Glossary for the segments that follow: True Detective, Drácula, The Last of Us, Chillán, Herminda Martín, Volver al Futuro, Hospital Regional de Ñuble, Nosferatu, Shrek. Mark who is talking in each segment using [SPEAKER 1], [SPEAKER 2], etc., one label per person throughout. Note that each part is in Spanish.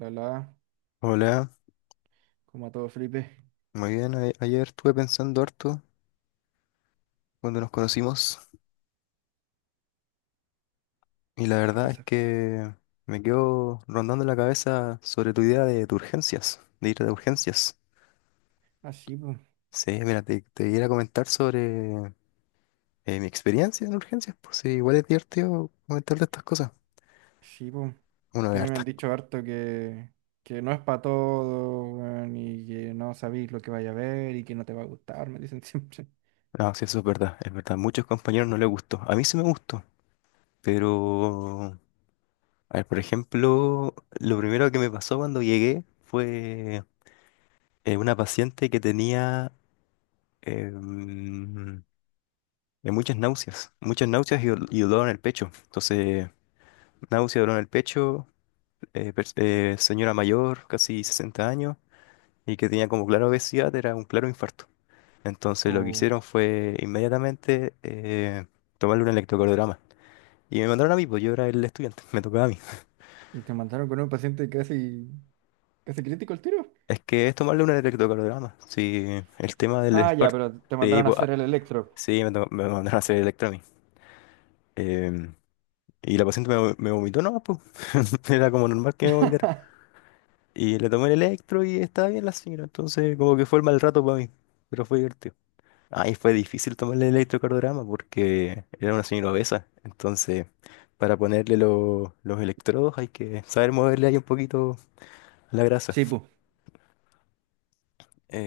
[SPEAKER 1] La la,
[SPEAKER 2] Hola,
[SPEAKER 1] como a todo Felipe.
[SPEAKER 2] muy bien. Ayer estuve pensando harto cuando nos conocimos y la
[SPEAKER 1] ¿Qué
[SPEAKER 2] verdad es
[SPEAKER 1] cosa?
[SPEAKER 2] que me quedo rondando la cabeza sobre tu idea de urgencias, de ir a urgencias.
[SPEAKER 1] Ah, sí, pues,
[SPEAKER 2] Sí, mira, te iba a comentar sobre mi experiencia en urgencias, pues sí, igual es divertido comentar de estas cosas.
[SPEAKER 1] sí, pues.
[SPEAKER 2] Uno
[SPEAKER 1] Que
[SPEAKER 2] de
[SPEAKER 1] a mí me han
[SPEAKER 2] hartas.
[SPEAKER 1] dicho harto que no es para todo, weón, y que no sabéis lo que vaya a ver y que no te va a gustar, me dicen siempre.
[SPEAKER 2] No, sí, eso es verdad, es verdad. Muchos compañeros no les gustó. A mí sí me gustó, pero, a ver, por ejemplo, lo primero que me pasó cuando llegué fue una paciente que tenía eh, mm, de muchas náuseas y, y dolor en el pecho. Entonces, náusea, dolor en el pecho, señora mayor, casi 60 años, y que tenía como clara obesidad, era un claro infarto. Entonces, lo que
[SPEAKER 1] Oh,
[SPEAKER 2] hicieron fue inmediatamente tomarle un electrocardiograma. Y me mandaron a mí, pues yo era el estudiante, me tocaba a mí.
[SPEAKER 1] y te mandaron con un paciente casi crítico el tiro.
[SPEAKER 2] Es que es tomarle un electrocardiograma. Sí, el tema del
[SPEAKER 1] Ah, ya,
[SPEAKER 2] infarto.
[SPEAKER 1] pero te
[SPEAKER 2] Sí,
[SPEAKER 1] mandaron a
[SPEAKER 2] pues, ah,
[SPEAKER 1] hacer el electro.
[SPEAKER 2] sí, me mandaron a hacer electro a mí. Y la paciente me vomitó, no, pues. Era como normal que me vomitara. Y le tomé el electro y estaba bien la señora. Entonces, como que fue el mal rato para mí. Pero fue divertido. Ahí fue difícil tomarle el electrocardiograma porque era una señora obesa. Entonces, para ponerle los electrodos hay que saber moverle ahí un poquito la grasa.
[SPEAKER 1] Sí, pues.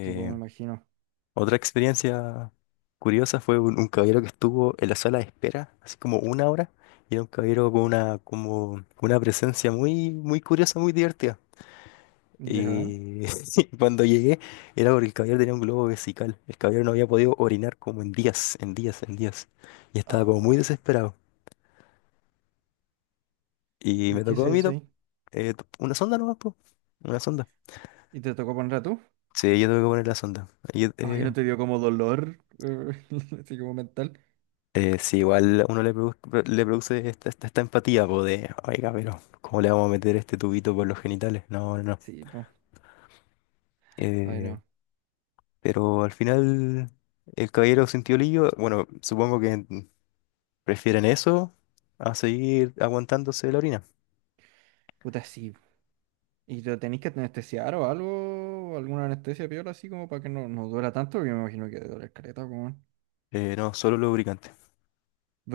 [SPEAKER 1] Sí, pues, me imagino.
[SPEAKER 2] otra experiencia curiosa fue un caballero que estuvo en la sala de espera, así como una hora. Y era un caballero con una, como, una presencia muy curiosa, muy divertida.
[SPEAKER 1] Ya.
[SPEAKER 2] Y cuando llegué era porque el caballero tenía un globo vesical. El caballero no había podido orinar como en días, en días, en días. Y estaba como muy
[SPEAKER 1] Oh,
[SPEAKER 2] desesperado. Y
[SPEAKER 1] ¿y
[SPEAKER 2] me
[SPEAKER 1] qué
[SPEAKER 2] tocó a
[SPEAKER 1] se
[SPEAKER 2] mí,
[SPEAKER 1] hace
[SPEAKER 2] ¿no?
[SPEAKER 1] ahí?
[SPEAKER 2] Una sonda nomás, po. Una sonda.
[SPEAKER 1] ¿Y te tocó poner a tú?
[SPEAKER 2] Sí, yo tuve que poner la sonda. Ahí
[SPEAKER 1] Ay, ¿no te dio como dolor? Así como mental.
[SPEAKER 2] Sí, igual a uno le produce esta empatía, po, de, oiga, pero ¿cómo le vamos a meter este tubito por los genitales? No, no, no.
[SPEAKER 1] Sí, pues. Ay,
[SPEAKER 2] Eh,
[SPEAKER 1] no.
[SPEAKER 2] pero al final el caballero sintió lío, bueno, supongo que... Prefieren eso a seguir aguantándose la orina.
[SPEAKER 1] Puta, sí. ¿Y lo tenéis que anestesiar o algo? ¿Alguna anestesia piola así como para que no duela tanto? Yo me imagino que duele doler caleta, weón.
[SPEAKER 2] No, solo lubricante.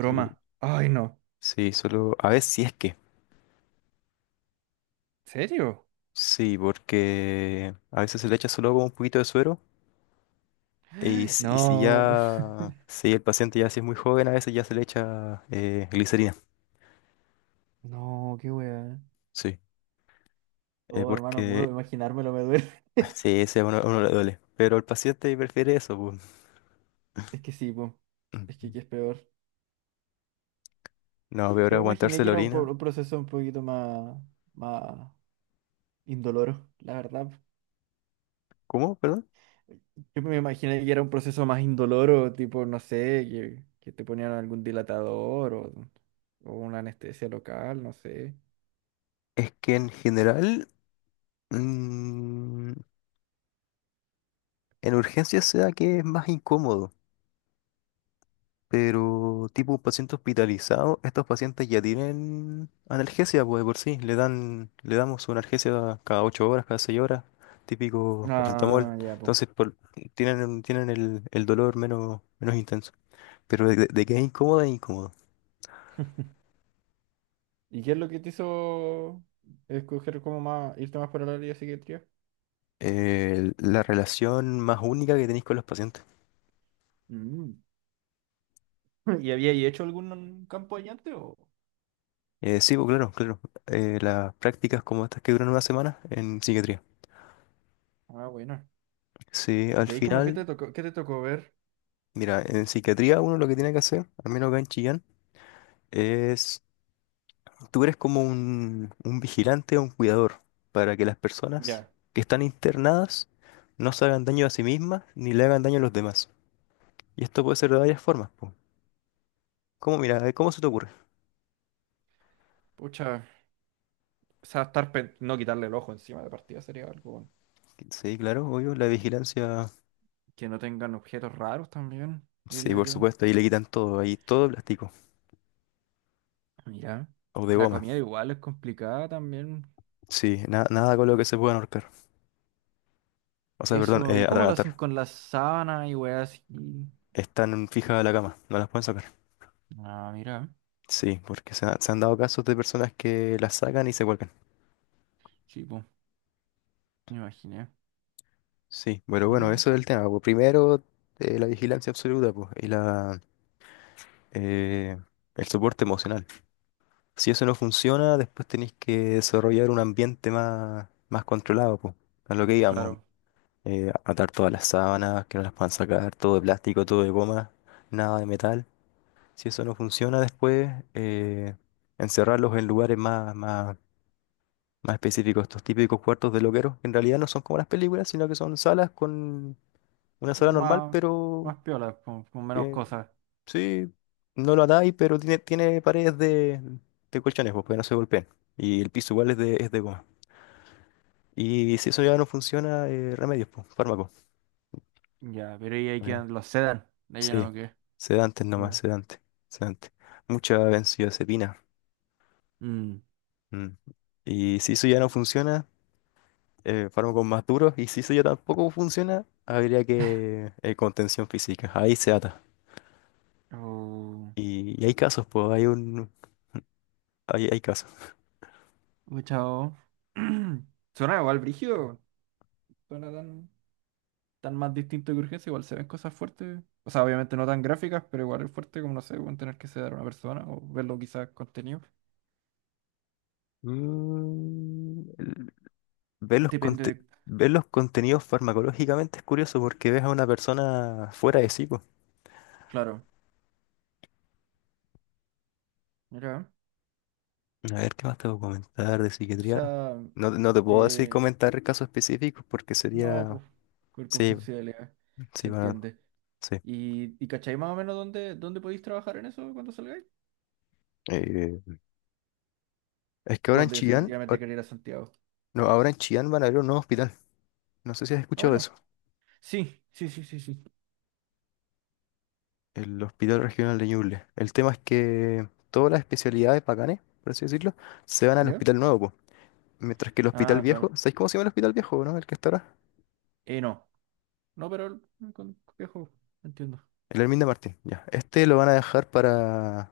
[SPEAKER 2] Sí,
[SPEAKER 1] Ay, no.
[SPEAKER 2] sí, solo. A veces si es que.
[SPEAKER 1] ¿Serio?
[SPEAKER 2] Sí, porque a veces se le echa solo como un poquito de suero. Si y si
[SPEAKER 1] No,
[SPEAKER 2] ya. Si el paciente ya si es muy joven, a veces ya se le echa glicerina.
[SPEAKER 1] no, qué weá.
[SPEAKER 2] Sí.
[SPEAKER 1] Oh, hermano, puro
[SPEAKER 2] Porque.
[SPEAKER 1] imaginármelo me duele.
[SPEAKER 2] Sí, ese a uno le duele. Pero el paciente prefiere eso, pues.
[SPEAKER 1] Es que sí, po.
[SPEAKER 2] Ujú.
[SPEAKER 1] Que es peor.
[SPEAKER 2] No, peor
[SPEAKER 1] Yo me imaginé
[SPEAKER 2] aguantarse
[SPEAKER 1] que
[SPEAKER 2] la
[SPEAKER 1] era un, po-
[SPEAKER 2] orina.
[SPEAKER 1] un proceso un poquito más, más indoloro, la verdad.
[SPEAKER 2] ¿Cómo? ¿Perdón?
[SPEAKER 1] Yo me imaginé que era un proceso más indoloro, tipo, no sé, que te ponían algún dilatador o una anestesia local, no sé.
[SPEAKER 2] Es que en general. mm, En urgencias se da que es más incómodo, pero tipo un paciente hospitalizado, estos pacientes ya tienen analgesia, pues de por sí, le dan, le damos una analgesia cada 8 horas, cada 6 horas, típico paracetamol,
[SPEAKER 1] Ah, ya, pues.
[SPEAKER 2] entonces por- tienen, tienen el dolor menos, menos intenso. Pero de que es incómodo, es incómodo.
[SPEAKER 1] ¿Y qué es lo que te hizo escoger como más, irte más por el área de psiquiatría?
[SPEAKER 2] La relación más única que tenéis con los pacientes.
[SPEAKER 1] Mm. ¿Y había hecho algún campo allá antes o?
[SPEAKER 2] Sí, pues claro, claro. Las prácticas como estas que duran una semana en psiquiatría.
[SPEAKER 1] Ah, bueno.
[SPEAKER 2] Sí, al
[SPEAKER 1] ¿Y ahí como
[SPEAKER 2] final
[SPEAKER 1] qué te tocó ver?
[SPEAKER 2] mira, en psiquiatría uno lo que tiene que hacer, al menos acá en Chillán, es, tú eres como un vigilante o un cuidador para que las personas
[SPEAKER 1] Ya.
[SPEAKER 2] que están internadas no se hagan daño a sí mismas ni le hagan daño a los demás. Y esto puede ser de varias formas, po. ¿Cómo, mira, cómo se te ocurre?
[SPEAKER 1] Pucha, o sea, estar pen- no quitarle el ojo encima de partida sería algo. Bueno.
[SPEAKER 2] Sí, claro, obvio, la vigilancia,
[SPEAKER 1] Que no tengan objetos raros también,
[SPEAKER 2] sí,
[SPEAKER 1] diría
[SPEAKER 2] por
[SPEAKER 1] yo.
[SPEAKER 2] supuesto, ahí le quitan todo, ahí todo de plástico
[SPEAKER 1] Mira,
[SPEAKER 2] o de
[SPEAKER 1] la
[SPEAKER 2] goma.
[SPEAKER 1] comida igual es complicada también.
[SPEAKER 2] Sí, nada con lo que se puedan ahorcar. O sea, perdón,
[SPEAKER 1] Eso, ¿y cómo lo hacen
[SPEAKER 2] atragantar.
[SPEAKER 1] con las sábanas y weas así?
[SPEAKER 2] Están fijas a la cama, no las pueden sacar.
[SPEAKER 1] Ah, mira,
[SPEAKER 2] Sí, porque se han dado casos de personas que las sacan y se cuelgan.
[SPEAKER 1] sí, pues, me imaginé.
[SPEAKER 2] Sí, pero bueno,
[SPEAKER 1] Mira,
[SPEAKER 2] eso es el tema. Pues. Primero, la vigilancia absoluta, pues, eh, el soporte emocional. Si eso no funciona, después tenéis que desarrollar un ambiente más, más controlado, pues, a lo que digamos.
[SPEAKER 1] claro,
[SPEAKER 2] Atar todas las sábanas, que no las puedan sacar, todo de plástico, todo de goma, nada de metal. Si eso no funciona, después eh, encerrarlos en lugares más, más Más específico, estos típicos cuartos de loqueros, que en realidad no son como las películas, sino que son salas con una sala normal,
[SPEAKER 1] más,
[SPEAKER 2] pero
[SPEAKER 1] más piolas, con menos
[SPEAKER 2] que
[SPEAKER 1] cosas.
[SPEAKER 2] sí, no lo atáis, pero tiene paredes de colchones, pues, para que no se golpeen. Y el piso igual es es de goma. Y si eso ya no funciona, remedios, pues, fármacos.
[SPEAKER 1] Ya, pero y ahí
[SPEAKER 2] Ay,
[SPEAKER 1] quedan los sedan, de lleno
[SPEAKER 2] sí,
[SPEAKER 1] o qué.
[SPEAKER 2] sedantes nomás,
[SPEAKER 1] Oh,
[SPEAKER 2] sedantes, sedantes. Mucha benzodiazepina.
[SPEAKER 1] mm,
[SPEAKER 2] Mm. Y si eso ya no funciona, fármacos más duros y si eso ya tampoco funciona, habría que contención física. Ahí se ata.
[SPEAKER 1] oh,
[SPEAKER 2] Y hay casos, pues hay un hay, hay casos.
[SPEAKER 1] oh, chao. Suena igual brígido, suena tan, tan más distinto que urgencia, igual se ven cosas fuertes. O sea, obviamente no tan gráficas, pero igual es fuerte como, no sé, pueden tener que sedar a una persona o verlo quizás contenido.
[SPEAKER 2] Mm, el- ver los
[SPEAKER 1] Depende
[SPEAKER 2] conte-
[SPEAKER 1] de...
[SPEAKER 2] Ver los contenidos farmacológicamente es curioso porque ves a una persona fuera de sí, pues.
[SPEAKER 1] Claro, mira,
[SPEAKER 2] A ver, ¿qué más te puedo comentar de
[SPEAKER 1] o
[SPEAKER 2] psiquiatría?
[SPEAKER 1] sea,
[SPEAKER 2] No, no te puedo decir
[SPEAKER 1] de...
[SPEAKER 2] comentar casos específicos porque
[SPEAKER 1] No,
[SPEAKER 2] sería...
[SPEAKER 1] pues, con
[SPEAKER 2] Sí,
[SPEAKER 1] confidencialidad, se
[SPEAKER 2] sí, bueno,
[SPEAKER 1] entiende.
[SPEAKER 2] sí.
[SPEAKER 1] ¿Y cacháis más o menos dónde, dónde podéis trabajar en eso cuando salgáis?
[SPEAKER 2] Eh, es que ahora
[SPEAKER 1] ¿O
[SPEAKER 2] en Chillán,
[SPEAKER 1] definitivamente queréis ir a Santiago?
[SPEAKER 2] no, ahora en Chillán van a abrir un nuevo hospital. No sé si has
[SPEAKER 1] Ah,
[SPEAKER 2] escuchado
[SPEAKER 1] bueno.
[SPEAKER 2] eso.
[SPEAKER 1] Sí, sí, sí, sí, sí.
[SPEAKER 2] El Hospital Regional de Ñuble. El tema es que todas las especialidades bacanes, por así decirlo, se van al
[SPEAKER 1] ¿Ya?
[SPEAKER 2] hospital nuevo, po. Mientras que el hospital
[SPEAKER 1] Ah,
[SPEAKER 2] viejo,
[SPEAKER 1] claro.
[SPEAKER 2] ¿sabéis cómo se llama el hospital viejo, no? El que está ahora.
[SPEAKER 1] No. No, pero el- con viejo, entiendo.
[SPEAKER 2] El Hermín de Martín, ya. Este lo van a dejar para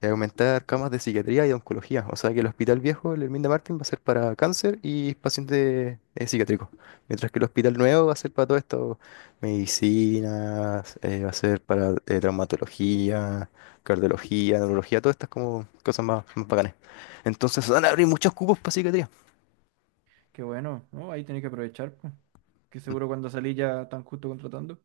[SPEAKER 2] aumentar camas de psiquiatría y de oncología. O sea que el Hospital Viejo, el Herminda Martín, va a ser para cáncer y pacientes psiquiátricos. Mientras que el Hospital Nuevo va a ser para todo esto, medicinas, va a ser para traumatología, cardiología, neurología, todas estas como cosas más, más bacanes. Entonces van a abrir muchos cupos para psiquiatría.
[SPEAKER 1] Qué bueno, ¿no? Ahí tenés que aprovechar, pues. Que
[SPEAKER 2] Mm.
[SPEAKER 1] seguro cuando salís ya tan justo contratando.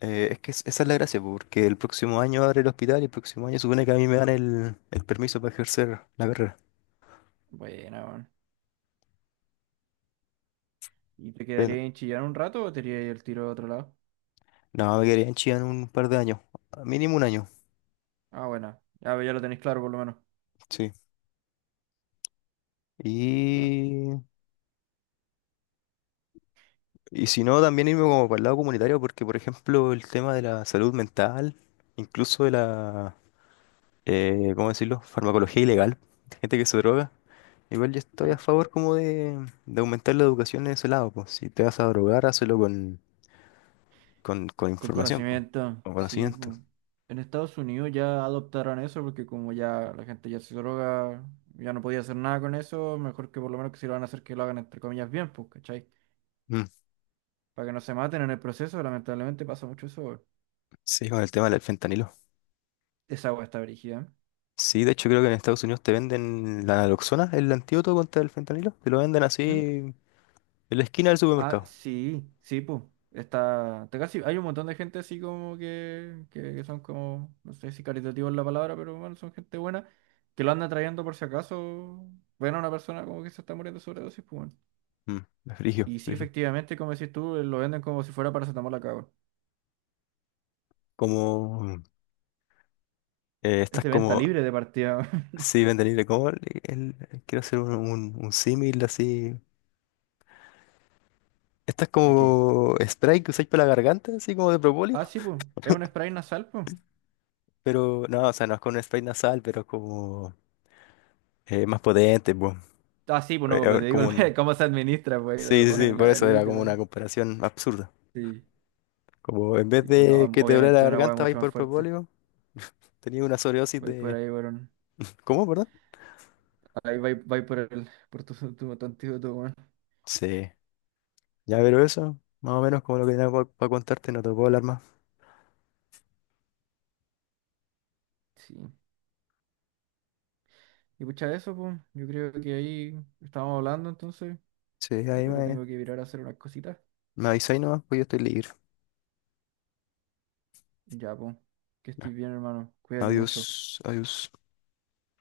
[SPEAKER 2] Esa es la gracia, po, porque el próximo año abre el hospital y el próximo año supone que a mí me dan el permiso para ejercer la carrera.
[SPEAKER 1] Buena, weón. ¿Y te quedaría
[SPEAKER 2] Pero
[SPEAKER 1] en Chillán un rato o te irías el tiro a otro lado?
[SPEAKER 2] no, me quedaría en Chillán un par de años, mínimo un año.
[SPEAKER 1] Ah, buena, ya, pues ya lo tenéis claro por lo menos.
[SPEAKER 2] Sí.
[SPEAKER 1] Sí, va,
[SPEAKER 2] Y, y si no, también irme como para el lado comunitario, porque por ejemplo el tema de la salud mental, incluso de la, ¿cómo decirlo?, farmacología ilegal, gente que se droga, igual yo estoy a
[SPEAKER 1] claro.
[SPEAKER 2] favor como de aumentar la educación en ese lado, pues si te vas a drogar, hazlo con, con
[SPEAKER 1] Con
[SPEAKER 2] información, pues,
[SPEAKER 1] conocimiento,
[SPEAKER 2] con
[SPEAKER 1] sí,
[SPEAKER 2] conocimiento.
[SPEAKER 1] pues. En Estados Unidos ya adoptaron eso porque como ya la gente ya se droga, ya no podía hacer nada con eso, mejor que por lo menos que si lo van a hacer que lo hagan entre comillas bien, pues, ¿cachai?
[SPEAKER 2] Mm.
[SPEAKER 1] Para que no se maten en el proceso, lamentablemente pasa mucho eso, weón.
[SPEAKER 2] Sí, con el tema del fentanilo.
[SPEAKER 1] Esa agua está brígida.
[SPEAKER 2] Sí, de hecho creo que en Estados Unidos te venden la naloxona, el antídoto contra el fentanilo, te lo venden así
[SPEAKER 1] ¿Eh? ¿Mm?
[SPEAKER 2] en la esquina del
[SPEAKER 1] Ah,
[SPEAKER 2] supermercado.
[SPEAKER 1] sí, sí, pues. Está, te casi, hay un montón de gente así como que son como, no sé si caritativos es la palabra, pero bueno, son gente buena, que lo andan trayendo por si acaso ven a una persona como que se está muriendo de sobredosis, pues bueno.
[SPEAKER 2] Mm, es frigio,
[SPEAKER 1] Y sí, efectivamente, como decís tú, lo venden como si fuera paracetamol acá, weón.
[SPEAKER 2] como
[SPEAKER 1] Es
[SPEAKER 2] estás
[SPEAKER 1] de venta
[SPEAKER 2] como,
[SPEAKER 1] libre de partida. Weón.
[SPEAKER 2] sí, venden libre, como el, quiero hacer un, un símil así. Estás
[SPEAKER 1] ¿De qué?
[SPEAKER 2] como spray que usáis para la garganta, así como de propóleo,
[SPEAKER 1] Ah, sí, pues. Es un spray nasal, pues.
[SPEAKER 2] pero no, o sea, no es con spray nasal, pero es como más potente, pues.
[SPEAKER 1] Ah, sí, pues no, pues
[SPEAKER 2] A
[SPEAKER 1] pero te
[SPEAKER 2] ver,
[SPEAKER 1] digo
[SPEAKER 2] como un...
[SPEAKER 1] el- cómo se administra, pues. Te
[SPEAKER 2] Sí,
[SPEAKER 1] lo
[SPEAKER 2] sí,
[SPEAKER 1] ponen
[SPEAKER 2] sí,
[SPEAKER 1] en la
[SPEAKER 2] por eso
[SPEAKER 1] nariz, y
[SPEAKER 2] era
[SPEAKER 1] te
[SPEAKER 2] como
[SPEAKER 1] lo...
[SPEAKER 2] una comparación absurda.
[SPEAKER 1] Sí,
[SPEAKER 2] Como en vez
[SPEAKER 1] sí, pues no,
[SPEAKER 2] de que te duele la
[SPEAKER 1] obviamente una hueá
[SPEAKER 2] garganta, vais
[SPEAKER 1] mucho más
[SPEAKER 2] por
[SPEAKER 1] fuerte.
[SPEAKER 2] propóleo, tenía una sobredosis
[SPEAKER 1] Voy por
[SPEAKER 2] de...
[SPEAKER 1] ahí, weón.
[SPEAKER 2] ¿Cómo, perdón?
[SPEAKER 1] Ahí va, va por el, por tu, tu antídoto, weón.
[SPEAKER 2] Sí, ya pero eso, más o menos como lo que tenía para contarte, no te puedo hablar más.
[SPEAKER 1] Sí. Y pucha, eso, pues, yo creo que ahí estábamos hablando, entonces.
[SPEAKER 2] Sí,
[SPEAKER 1] Yo
[SPEAKER 2] ahí
[SPEAKER 1] ahora
[SPEAKER 2] me...
[SPEAKER 1] tengo que virar a hacer unas cositas.
[SPEAKER 2] Me avisáis nomás, pues yo estoy libre.
[SPEAKER 1] Ya, pues, que
[SPEAKER 2] Ya.
[SPEAKER 1] estés bien, hermano. Cuídate
[SPEAKER 2] Adiós,
[SPEAKER 1] mucho.
[SPEAKER 2] adiós.